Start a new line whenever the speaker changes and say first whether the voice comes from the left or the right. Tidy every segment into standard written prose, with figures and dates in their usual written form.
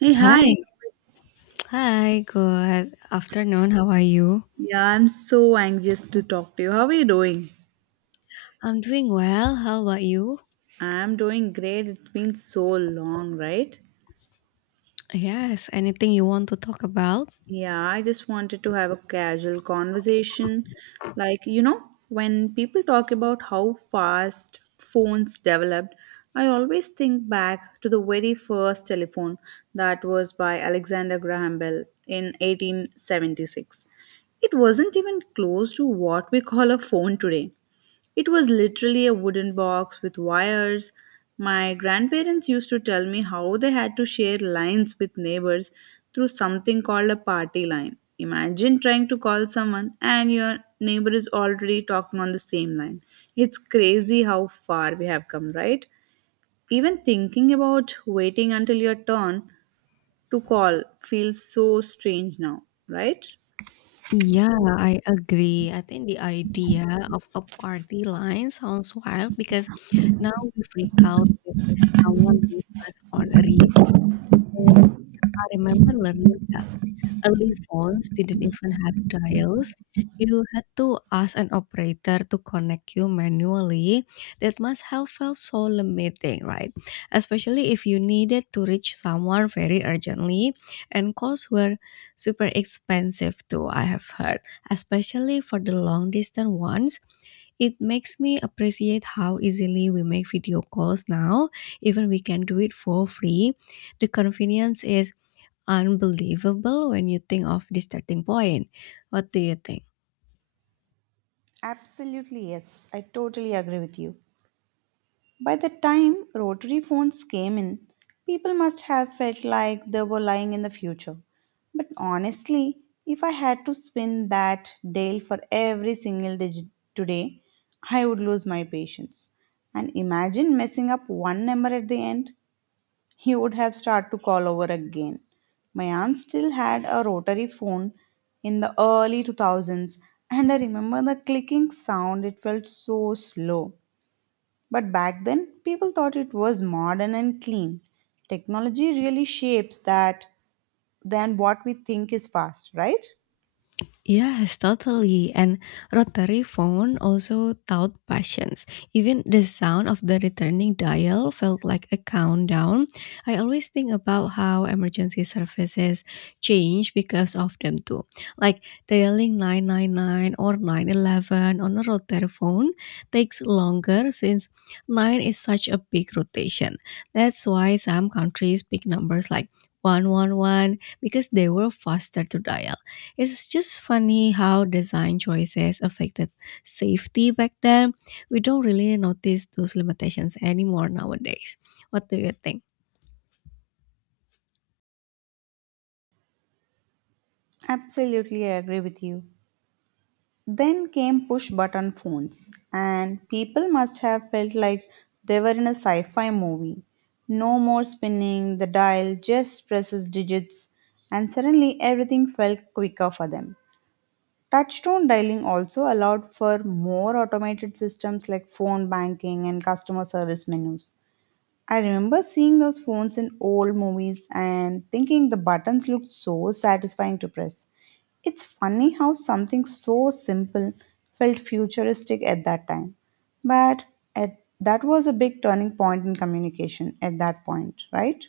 right: Hey, hi.
left: Hi. Hi. Good afternoon. How are you?
right: Yeah, I'm so anxious to talk to you. How are you doing?
left: I'm doing well. How about you?
right: I'm doing great. It's been so long, right?
left: Yes. Anything you want to talk about?
right: Yeah, I just wanted to have a casual conversation. Like, you know, when people talk about how fast phones developed, I always think back to the very first telephone that was by Alexander Graham Bell in 1876. It wasn't even close to what we call a phone today. It was literally a wooden box with wires. My grandparents used to tell me how they had to share lines with neighbors through something called a party line. Imagine trying to call someone and your neighbor is already talking on the same line. It's crazy how far we have come, right? Even thinking about waiting until your turn to call feels so strange now, right?
left: Yeah, I agree. I think the idea of a party line sounds wild because now we freak out if someone leaves us on a read for 2 minutes. I remember learning that early phones didn't even have dials. You had to ask an operator to connect you manually. That must have felt so limiting, right? Especially if you needed to reach someone very urgently, and calls were super expensive too, I have heard, especially for the long distance ones. It makes me appreciate how easily we make video calls now, even we can do it for free. The convenience is unbelievable when you think of the starting point. What do you think?
right: Absolutely, yes. I totally agree with you. By the time rotary phones came in, people must have felt like they were lying in the future. But honestly, if I had to spin that dial for every single digit today, I would lose my patience. And imagine messing up one number at the end, you would have start to call over again. My aunt still had a rotary phone in the early 2000s, and I remember the clicking sound, it felt so slow. But back then, people thought it was modern and clean. Technology really shapes that than what we think is fast, right?
left: Yes, totally. And rotary phone also taught patience. Even the sound of the returning dial felt like a countdown. I always think about how emergency services change because of them too. Like dialing 999 or 911 on a rotary phone takes longer since 9 is such a big rotation. That's why some countries pick numbers like 111 because they were faster to dial. It's just funny how design choices affected safety back then. We don't really notice those limitations anymore nowadays. What do you think?
right: Absolutely, I agree with you. Then came push button phones, and people must have felt like they were in a sci fi movie. No more spinning the dial, just presses digits, and suddenly everything felt quicker for them. Touchstone dialing also allowed for more automated systems like phone banking and customer service menus. I remember seeing those phones in old movies and thinking the buttons looked so satisfying to press. It's funny how something so simple felt futuristic at that time. But that was a big turning point in communication at that point, right?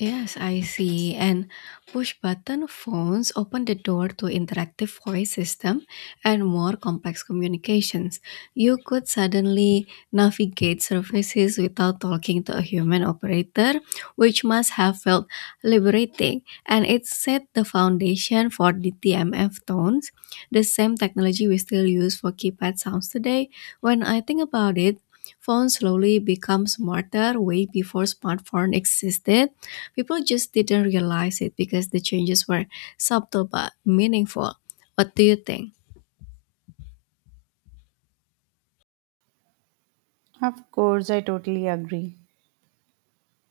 left: Yes, I see. And push button phones open the door to interactive voice system and more complex communications. You could suddenly navigate surfaces without talking to a human operator, which must have felt liberating. And it set the foundation for the TMF tones, the same technology we still use for keypad sounds today. When I think about it, phones slowly become smarter way before smartphone existed. People just didn't realize it because the changes were subtle but meaningful. What do you think?
right: Of course, I totally agree.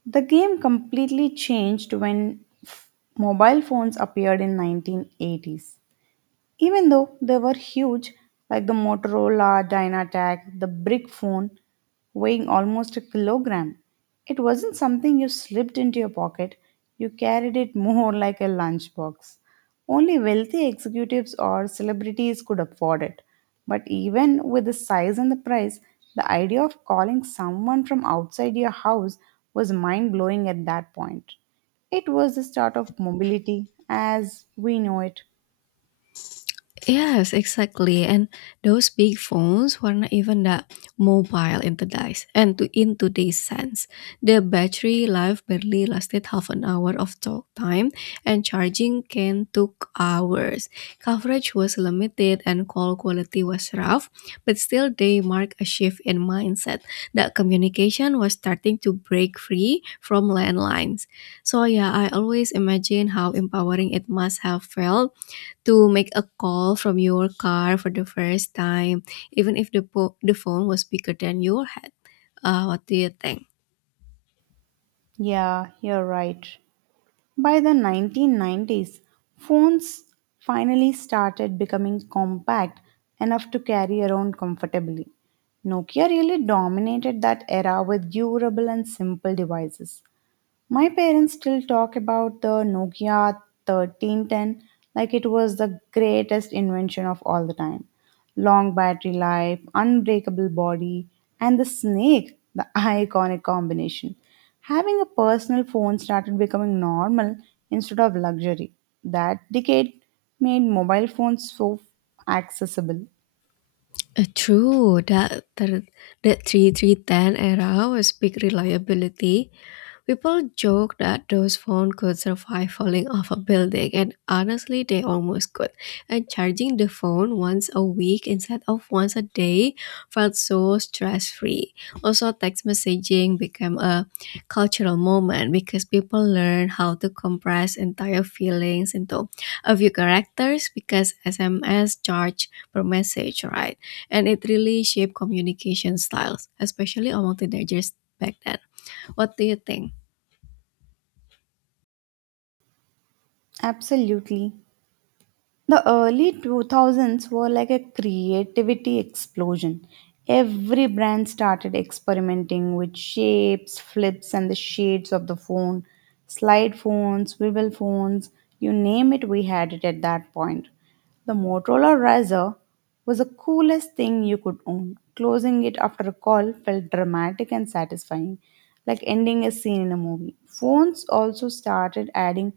right: The game completely changed when f- mobile phones appeared in 1980s. Even though they were huge, like the Motorola Dynatac, the brick phone weighing almost a kilogram, it wasn't something you slipped into your pocket. You carried it more like a lunchbox. Only wealthy executives or celebrities could afford it. But even with the size and the price, the idea of calling someone from outside your house was mind blowing at that point. It was the start of mobility as we know it.
left: Yes, exactly. And those big phones were not even that mobile in the days and to in today's sense. The battery life barely lasted half an hour of talk time and charging can took hours. Coverage was limited and call quality was rough, but still they mark a shift in mindset that communication was starting to break free from landlines. So yeah, I always imagine how empowering it must have felt to make a call from your car for the first time, even if the phone was bigger than your head. What do you think?
right: Yeah, you're right. By the 1990s, phones finally started becoming compact enough to carry around comfortably. Nokia really dominated that era with durable and simple devices. My parents still talk about the Nokia 1310 like it was the greatest invention of all the time. Long battery life, unbreakable body, and the snake, the iconic combination. Having a personal phone started becoming normal instead of luxury. That decade made mobile phones so accessible.
left: True, that three three ten era was big reliability. People joke that those phones could survive falling off a building, and honestly, they almost could. And charging the phone once a week instead of once a day felt so stress free. Also, text messaging became a cultural moment because people learn how to compress entire feelings into a few characters because SMS charge per message, right? And it really shaped communication styles, especially among teenagers back then. What do you think?
right: Absolutely. The early 2000s were like a creativity explosion. Every brand started experimenting with shapes, flips, and the shades of the phone. Slide phones, swivel phones, you name it, we had it at that point. The Motorola Razr was the coolest thing you could own. Closing it after a call felt dramatic and satisfying, like ending a scene in a movie. Phones also started adding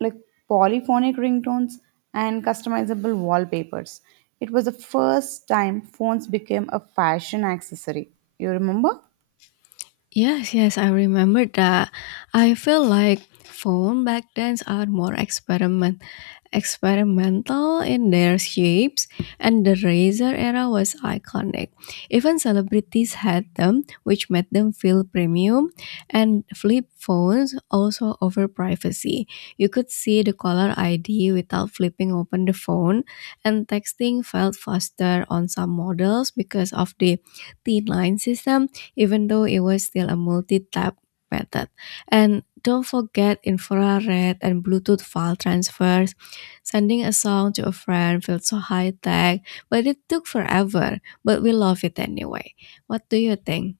right: like polyphonic ringtones and customizable wallpapers. It was the first time phones became a fashion accessory. You remember?
left: Yes, yes, I remember that. I feel like phone back then are more experimental in their shapes and the razor era was iconic. Even celebrities had them, which made them feel premium and flip phones also offer privacy. You could see the caller ID without flipping open the phone and texting felt faster on some models because of the t line system even though it was still a multi-tap method. And don't forget infrared and Bluetooth file transfers. Sending a song to a friend felt so high tech, but it took forever. But we love it anyway. What do you think?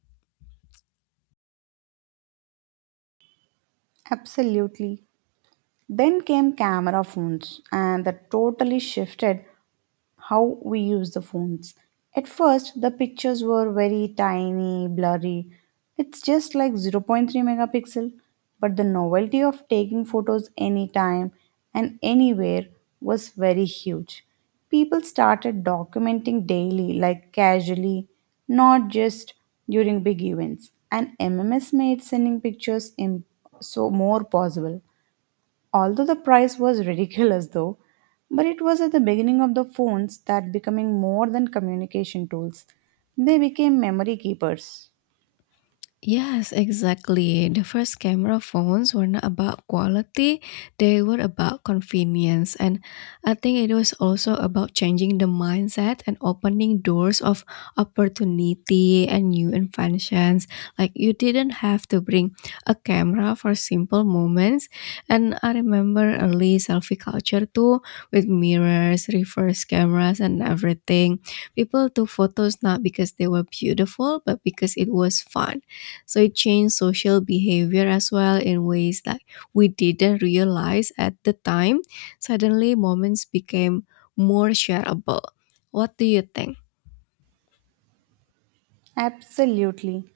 right: Absolutely. Then came camera phones, and that totally shifted how we use the phones. At first, the pictures were very tiny, blurry. It's just like 0. 3 megapixel. But the novelty of taking photos anytime and anywhere was very huge. People started documenting daily, like casually, not just during big events. And MMS made sending pictures so more possible. Although the price was ridiculous though, but it was at the beginning of the phones that becoming more than communication tools. They became memory keepers.
left: Yes, exactly. The first camera phones were not about quality, they were about convenience. And I think it was also about changing the mindset and opening doors of opportunity and new inventions. Like you didn't have to bring a camera for simple moments. And I remember early selfie culture too, with mirrors, reverse cameras, and everything. People took photos not because they were beautiful, but because it was fun so it changed social behavior as well in ways that we didn't realize at the time. Suddenly, moments became more shareable. What do you think?
right: Absolutely.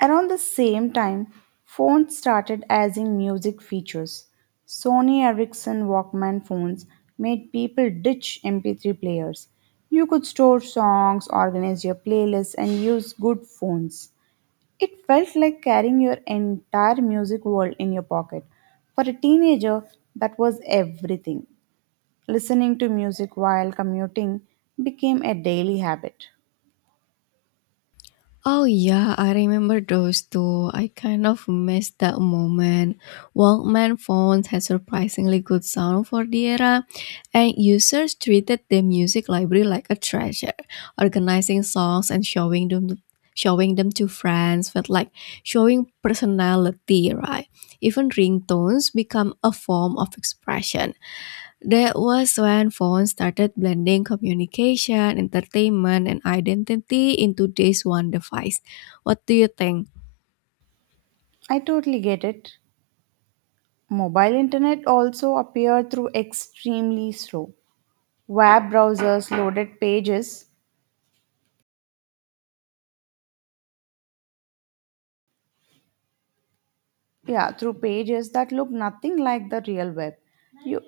right: Around the same time, phones started adding music features. Sony Ericsson Walkman phones made people ditch MP3 players. You could store songs, organize your playlists, and use good phones. It felt like carrying your entire music world in your pocket. For a teenager, that was everything. Listening to music while commuting became a daily habit.
left: Oh yeah, I remember those too. I kind of missed that moment. Walkman phones had surprisingly good sound for the era, and users treated their music library like a treasure. Organizing songs and showing them to friends felt like showing personality, right? Even ringtones become a form of expression. That was when phones started blending communication, entertainment, and identity into this one device. What do you think?
right: I totally get it. Mobile internet also appeared through extremely slow web browsers loaded pages yeah through pages that look nothing like the real web you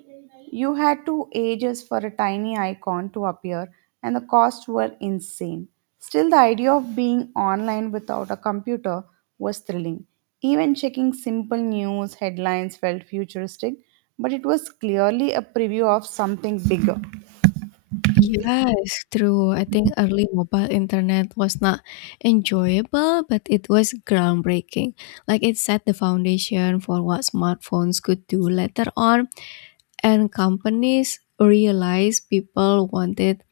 right: you had to ages for a tiny icon to appear, and the costs were insane. Still, the idea of being online without a computer was thrilling. Even checking simple news headlines felt futuristic, but it was clearly a preview of something bigger.
left: Yes, true. I think early mobile internet was not enjoyable, but it was groundbreaking. Like it set the foundation for what smartphones could do later on, and companies realized people wanted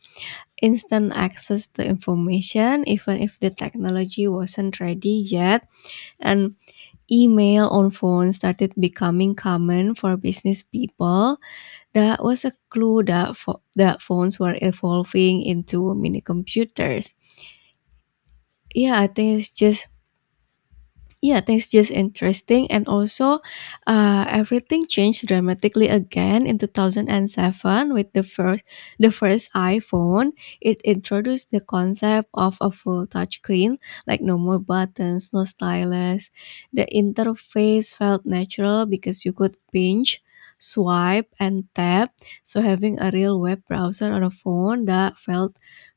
left: instant access to information even if the technology wasn't ready yet. And email on phones started becoming common for business people, that was a clue that that phones were evolving into mini computers. Yeah, I think it's just yeah, things just interesting, and also everything changed dramatically again in 2007 with the first iPhone. It introduced the concept of a full touchscreen, like no more buttons, no stylus. The interface felt natural because you could pinch, swipe, and tap. So having a real web browser on a phone that felt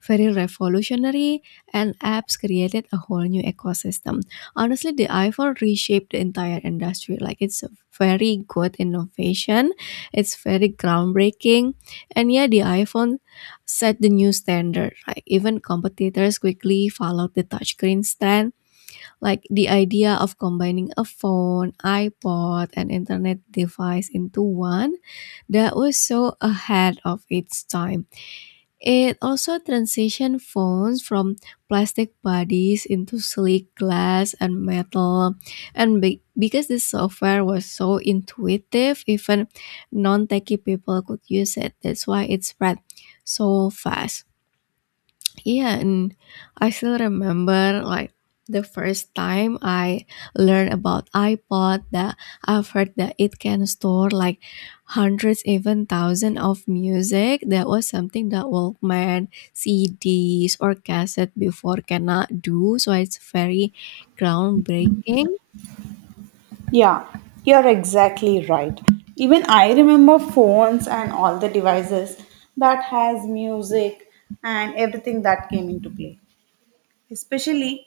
left: very revolutionary, and apps created a whole new ecosystem. Honestly, the iPhone reshaped the entire industry. Like it's a very good innovation. It's very groundbreaking. And yeah, the iPhone set the new standard. Like even competitors quickly followed the touchscreen stand. Like the idea of combining a phone, iPod, and internet device into one, that was so ahead of its time. It also transitioned phones from plastic bodies into sleek glass and metal. And because this software was so intuitive, even non techie people could use it. That's why it spread so fast. Yeah, and I still remember like the first time I learned about iPod that I've heard that it can store like hundreds, even thousands of music. That was something that Walkman, CDs, or cassette before cannot do. So it's very groundbreaking.
right: Yeah, you're exactly right. Even I remember phones and all the devices that has music and everything that came into play. Especially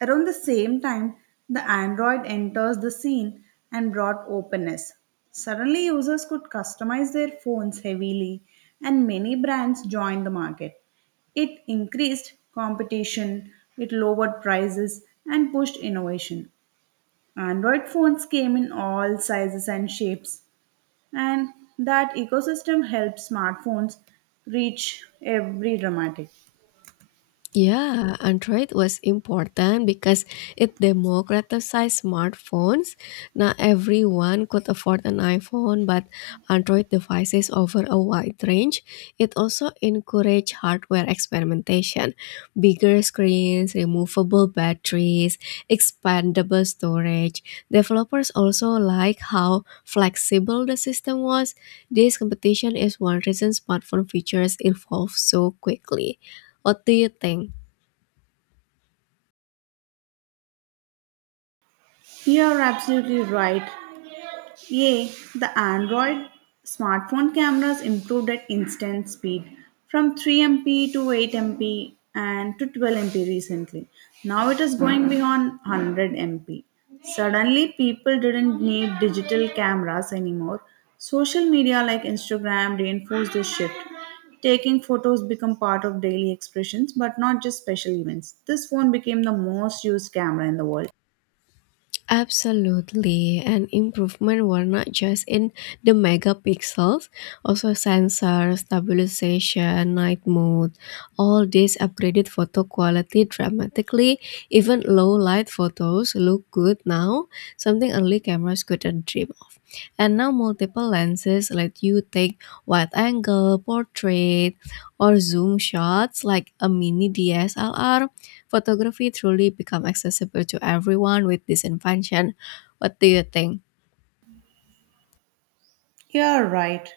right: around the same time the Android enters the scene and brought openness. Suddenly users could customize their phones heavily and many brands joined the market. It increased competition, it lowered prices and pushed innovation. Android phones came in all sizes and shapes, and that ecosystem helped smartphones reach every dramatic.
left: Yeah, Android was important because it democratized smartphones. Not everyone could afford an iPhone, but Android devices offer a wide range. It also encouraged hardware experimentation. Bigger screens, removable batteries, expandable storage. Developers also like how flexible the system was. This competition is one reason smartphone features evolve so quickly. What do you think?
right: You are absolutely right. Yay, the Android smartphone cameras improved at instant speed from 3MP to 8MP and to 12MP recently. Now it is going beyond 100MP. Suddenly, people didn't need digital cameras anymore. Social media like Instagram reinforced this shift. Taking photos become part of daily expressions but not just special events. This phone became the most used camera in the world.
left: Absolutely, and improvement were not just in the megapixels, also sensor stabilization, night mode. All these upgraded photo quality dramatically. Even low light photos look good now, something early cameras couldn't dream of. And now multiple lenses let you take wide angle, portrait, or zoom shots like a mini DSLR. Photography truly become accessible to everyone with this invention. What do you think?
right: You're right.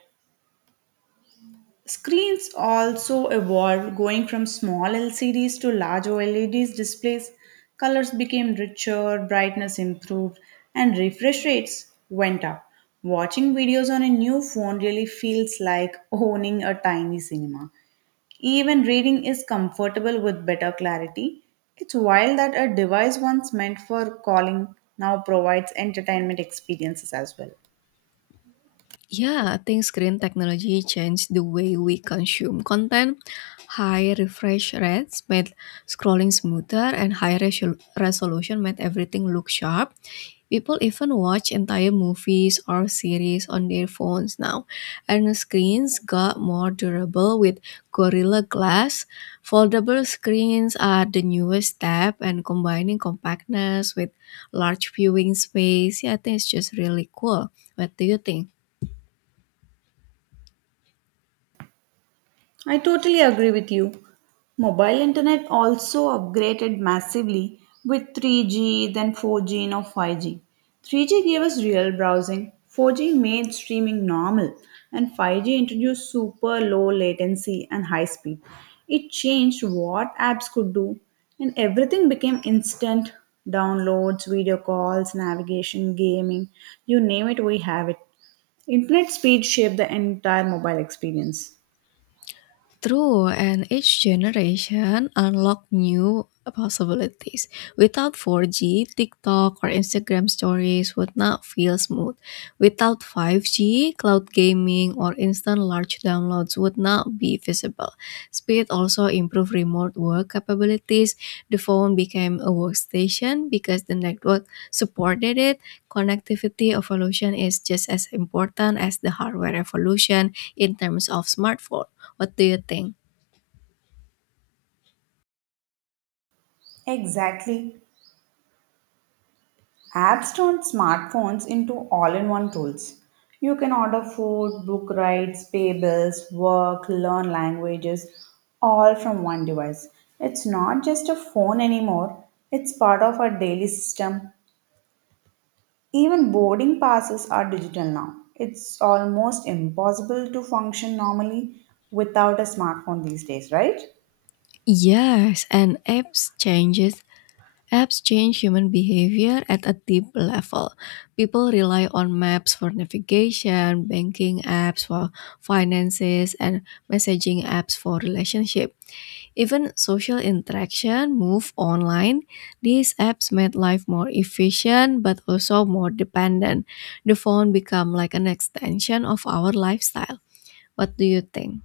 right: Screens also evolved, going from small LCDs to large OLEDs displays. Colors became richer, brightness improved, and refresh rates went up. Watching videos on a new phone really feels like owning a tiny cinema. Even reading is comfortable with better clarity. It's wild that a device once meant for calling now provides entertainment experiences as well.
left: Yeah, I think screen technology changed the way we consume content. High refresh rates made scrolling smoother, and high resolution made everything look sharp. People even watch entire movies or series on their phones now, and the screens got more durable with Gorilla Glass. Foldable screens are the newest step, and combining compactness with large viewing space, yeah, I think it's just really cool. What do you think?
right: I totally agree with you. Mobile internet also upgraded massively with 3G, then 4G, now 5G. 3G gave us real browsing, 4G made streaming normal, and 5G introduced super low latency and high speed. It changed what apps could do, and everything became instant downloads, video calls, navigation, gaming, you name it, we have it. Internet speed shaped the entire mobile experience.
left: True, and each generation unlock new possibilities. Without 4G, TikTok or Instagram stories would not feel smooth. Without 5G, cloud gaming or instant large downloads would not be visible. Speed also improved remote work capabilities. The phone became a workstation because the network supported it. Connectivity evolution is just as important as the hardware evolution in terms of smartphones. What do you think?
right: Exactly. Apps turn smartphones into all in one tools. You can order food, book rides, pay bills, work, learn languages, all from one device. It's not just a phone anymore, it's part of our daily system. Even boarding passes are digital now. It's almost impossible to function normally without a smartphone these days, right?
left: Yes, and apps change human behavior at a deep level. People rely on maps for navigation, banking apps for finances, and messaging apps for relationship. Even social interaction move online. These apps made life more efficient but also more dependent. The phone become like an extension of our lifestyle. What do you think?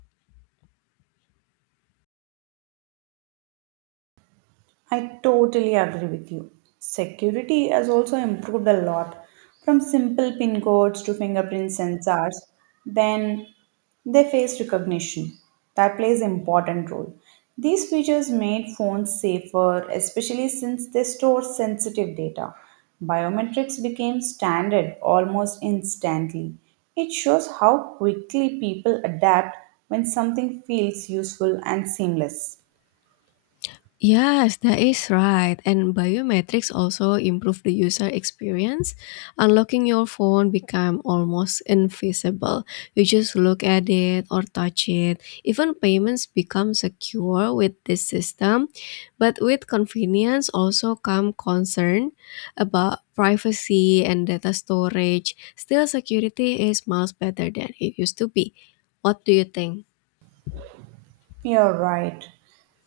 right: I totally agree with you. Security has also improved a lot from simple pin codes to fingerprint sensors. Then they face recognition that plays important role. These features made phones safer, especially since they store sensitive data. Biometrics became standard almost instantly. It shows how quickly people adapt when something feels useful and seamless.
left: Yes, that is right. And biometrics also improve the user experience. Unlocking your phone become almost invisible. You just look at it or touch it. Even payments become secure with this system. But with convenience also come concern about privacy and data storage. Still security is much better than it used to be. What do you think?
right: You're right.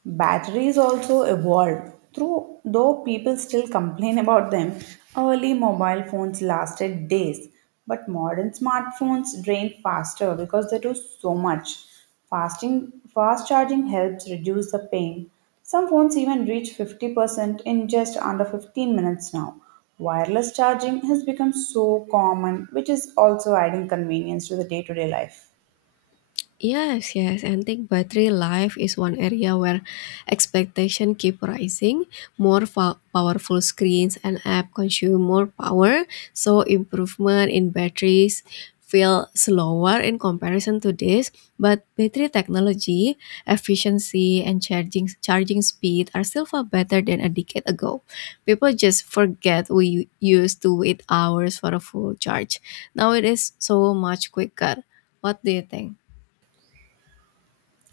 right: Batteries also evolved. Through, though people still complain about them, early mobile phones lasted days. But modern smartphones drain faster because they do so much. Fasting, fast charging helps reduce the pain. Some phones even reach 50% in just under 15 minutes now. Wireless charging has become so common, which is also adding convenience to the day to day life.
left: Yes, yes, and think battery life is one area where expectation keep rising. More powerful screens and app consume more power, so improvement in batteries feel slower in comparison to this. But battery technology, efficiency, and charging speed are still far better than a decade ago. People just forget we used to wait hours for a full charge. Now it is so much quicker. What do you think?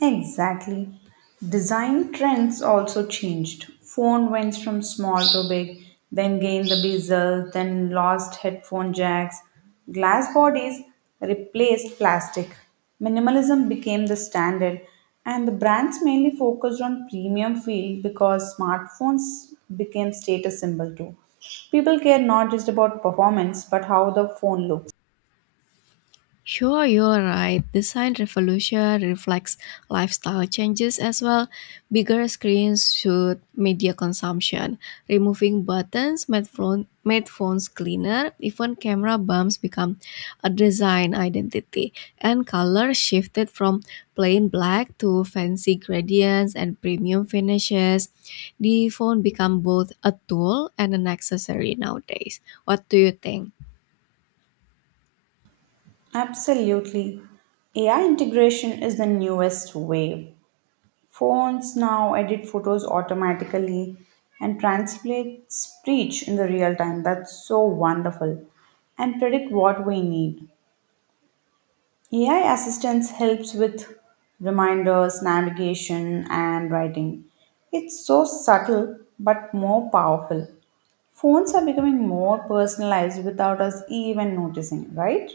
right: Exactly. Design trends also changed. Phone went from small to big, then gained the bezel, then lost headphone jacks. Glass bodies replaced plastic. Minimalism became the standard, and the brands mainly focused on premium feel because smartphones became status symbol too. People care not just about performance but how the phone looks.
left: Sure, you're right. Design revolution reflects lifestyle changes as well. Bigger screens shoot media consumption. Removing buttons made phones cleaner. Even camera bumps become a design identity. And color shifted from plain black to fancy gradients and premium finishes. The phone become both a tool and an accessory nowadays. What do you think?
right: Absolutely. AI integration is the newest wave. Phones now edit photos automatically and translate speech in the real time. That's so wonderful. And predict what we need. AI assistance helps with reminders, navigation, and writing. It's so subtle but more powerful. Phones are becoming more personalized without us even noticing, right?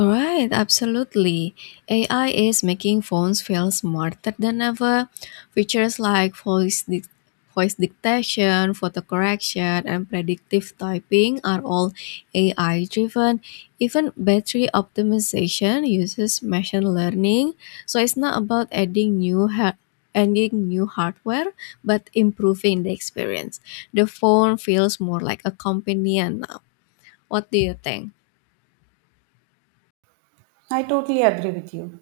left: Right, absolutely. AI is making phones feel smarter than ever. Features like voice dictation, photo correction, and predictive typing are all AI driven. Even battery optimization uses machine learning. So it's not about adding new hardware, but improving the experience. The phone feels more like a companion now. What do you think?
right: I totally agree with you.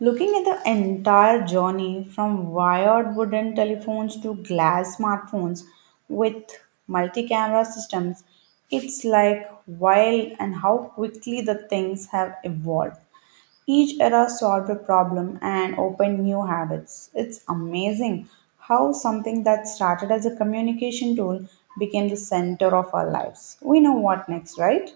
right: Looking at the entire journey from wired wooden telephones to glass smartphones with multi camera systems, it's like wild and how quickly the things have evolved. Each era solved a problem and opened new habits. It's amazing how something that started as a communication tool became the center of our lives. We know what next, right?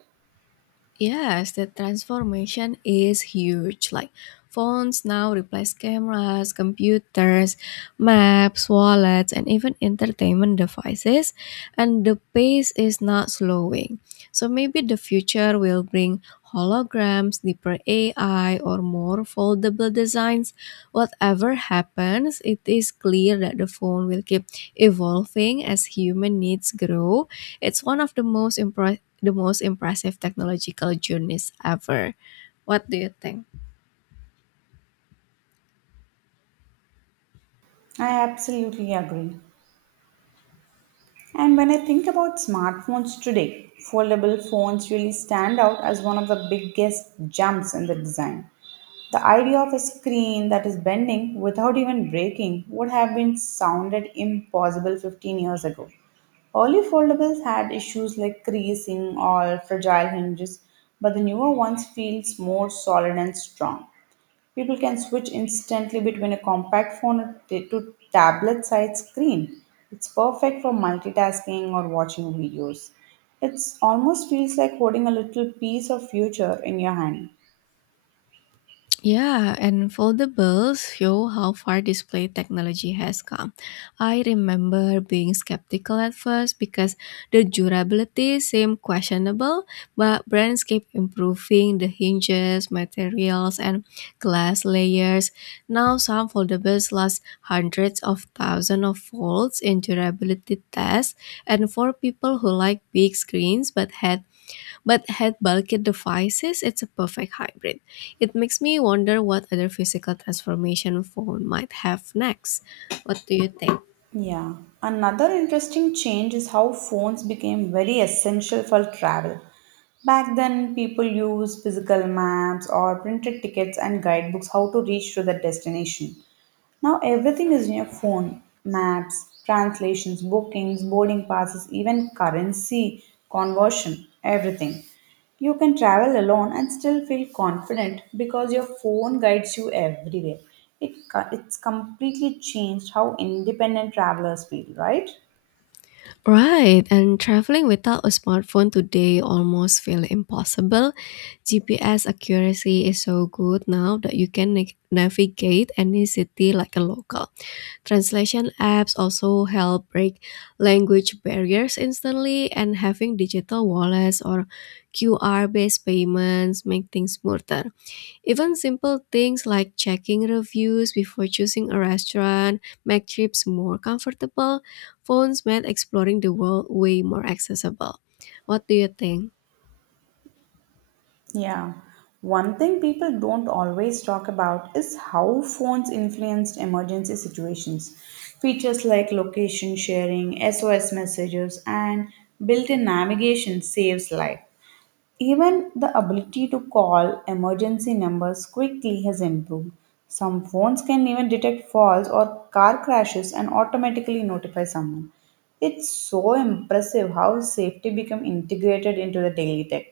left: Yes, the transformation is huge. Like phones now replace cameras, computers, maps, wallets, and even entertainment devices, and the pace is not slowing. So maybe the future will bring holograms, deeper AI, or more foldable designs. Whatever happens, it is clear that the phone will keep evolving as human needs grow. It's one of the most impressive technological journeys ever. What do you think?
right: I absolutely agree. And when I think about smartphones today, foldable phones really stand out as one of the biggest jumps in the design. The idea of a screen that is bending without even breaking would have been sounded impossible 15 years ago. Early foldables had issues like creasing or fragile hinges, but the newer ones feels more solid and strong. People can switch instantly between a compact phone to tablet sized screen. It's perfect for multitasking or watching videos. It almost feels like holding a little piece of future in your hand.
left: Yeah, and foldables show how far display technology has come. I remember being skeptical at first because the durability seemed questionable, but brands keep improving the hinges, materials, and glass layers. Now, some foldables last hundreds of thousands of volts in durability tests, and for people who like big screens but had But head bulkhead devices, it's a perfect hybrid. It makes me wonder what other physical transformation phone might have next. What do you think?
right: Yeah. Another interesting change is how phones became very essential for travel. Back then, people used physical maps or printed tickets and guidebooks how to reach to the destination. Now everything is in your phone maps, translations, bookings, boarding passes, even currency conversion, everything. You can travel alone and still feel confident because your phone guides you everywhere. It's completely changed how independent travelers feel, right?
left: Right, and traveling without a smartphone today almost feel impossible. GPS accuracy is so good now that you can navigate any city like a local. Translation apps also help break language barriers instantly, and having digital wallets or QR based payments make things smoother. Even simple things like checking reviews before choosing a restaurant make trips more comfortable. Phones made exploring the world way more accessible. What do you think?
right: Yeah. One thing people don't always talk about is how phones influenced emergency situations. Features like location sharing, SOS messages, and built in navigation saves life. Even the ability to call emergency numbers quickly has improved. Some phones can even detect falls or car crashes and automatically notify someone. It's so impressive how safety become integrated into the daily tech.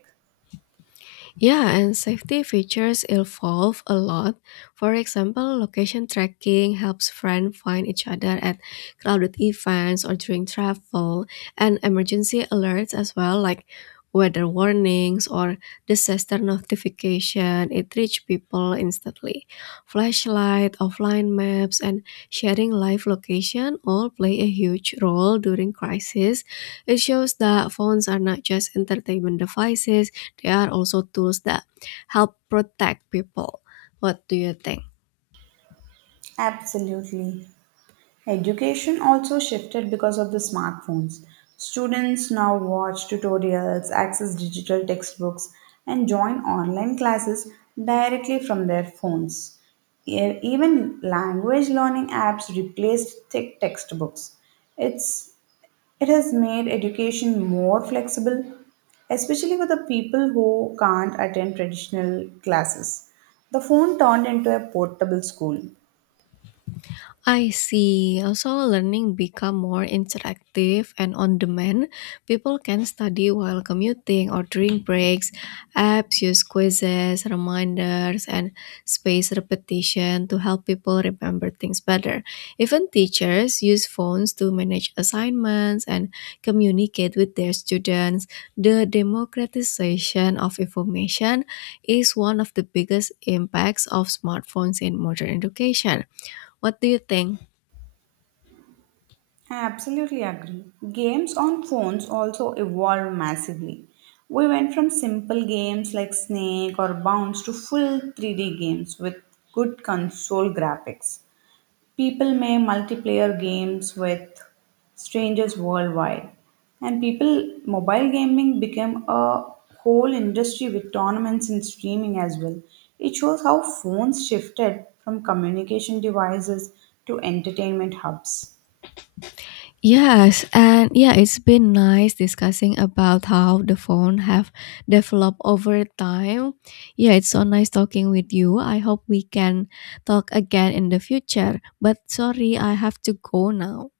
left: Yeah, and safety features evolve a lot. For example, location tracking helps friends find each other at crowded events or during travel, and emergency alerts as well, like weather warnings or disaster notification. It reaches people instantly. Flashlight, offline maps, and sharing live location all play a huge role during crisis. It shows that phones are not just entertainment devices they are also tools that help protect people. What do you think?
right: Absolutely. Education also shifted because of the smartphones. Students now watch tutorials, access digital textbooks, and join online classes directly from their phones. Even language learning apps replaced thick textbooks. It's, it has made education more flexible, especially for the people who can't attend traditional classes. The phone turned into a portable school.
left: I see. Also, learning become more interactive and on demand. People can study while commuting or during breaks. Apps use quizzes, reminders, and spaced repetition to help people remember things better. Even teachers use phones to manage assignments and communicate with their students. The democratization of information is one of the biggest impacts of smartphones in modern education. What do you think?
right: I absolutely agree. Games on phones also evolved massively. We went from simple games like Snake or Bounce to full 3D games with good console graphics. People may multiplayer games with strangers worldwide. And people, mobile gaming became a whole industry with tournaments and streaming as well. It shows how phones shifted from communication devices to entertainment hubs.
left: Yes, and yeah, it's been nice discussing about how the phone have developed over time. Yeah, it's so nice talking with you. I hope we can talk again in the future. But sorry, I have to go now.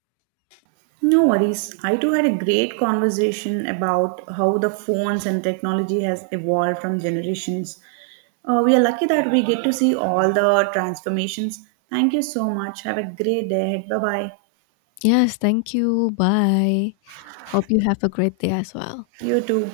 right: No worries. I too had a great conversation about how the phones and technology has evolved from generations. We are lucky that we get to see all the transformations. Thank you so much. Have a great day. Bye bye.
left: Yes, thank you. Bye. Hope you have a great day as well.
right: You too.